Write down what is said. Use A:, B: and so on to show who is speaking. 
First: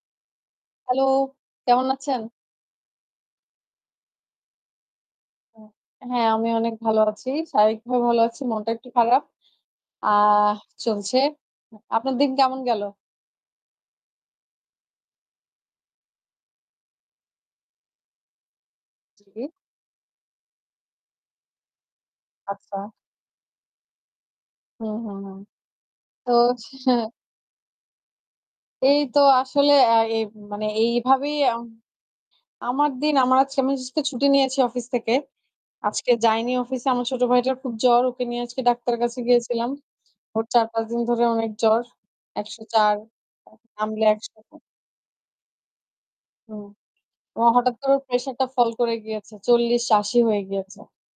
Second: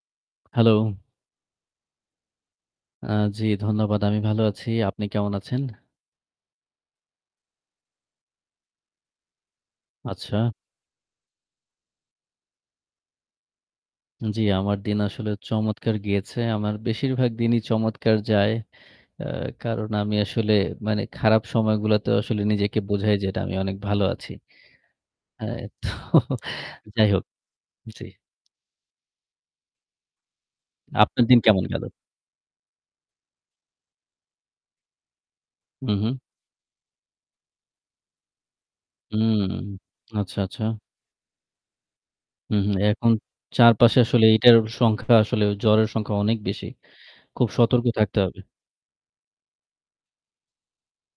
A: Hello.
B: Hello. কেমন আছেন?
A: আ জ্বি ধন্যবাদ। আমি ভালো আছি। আপনি কেমন আছেন?
B: উম হ্যাঁ, আমিও অনেক ভালো আছি। শারীরিক ভাবে ভালো আছি। মনটা একটু খারাপ।
A: আচ্ছা।
B: আহ চলছে। আপনার দিন কেমন গেল?
A: জ্বি, আমার দিন আসলে চমৎকার গিয়েছে। আমার বেশিরভাগ দিনই চমৎকার যায়। আ
B: জি।
A: কারণ আমি আসলে মানে খারাপ সময়গুলোতে আসলে নিজেকে
B: আচ্ছা।
A: বোঝাই যে, না আমি অনেক ভালো আছি।
B: হুম, হুম, হুম।
A: আ তো
B: তো হচ্ছে
A: যাই হোক জ্বি।
B: এই তো আসলে আ এই মানে
A: আপনার
B: এইভাবেই
A: দিন
B: আম
A: কেমন গেল?
B: আমার দিন আমার আজ আমি আজকে ছুটি নিয়েছি অফিস থেকে। আজকে
A: উম-হুম।
B: যাইনি অফিসে। আমার ছোট ভাইটার খুব জ্বর। ওকে নিয়ে আজকে ডাক্তারের কাছে
A: হুম
B: গিয়েছিলাম।
A: আচ্ছা,
B: ওর
A: আচ্ছা।
B: ৪-৫ দিন ধরে অনেক জ্বর। একশো
A: উম-হুম।
B: চার,
A: এখন চারপাশে
B: নামলে
A: আসলে
B: ১০০।
A: এইটার সংখ্যা আসলে জ্বরের সংখ্যা অনেক
B: হুম।
A: বেশি।
B: ও
A: খুব
B: হঠাৎ
A: সতর্ক
B: করে ওর
A: থাকতে হবে।
B: প্রেশারটা ফল করে গিয়েছে। ৪০-৮০ হয়ে গিয়েছে।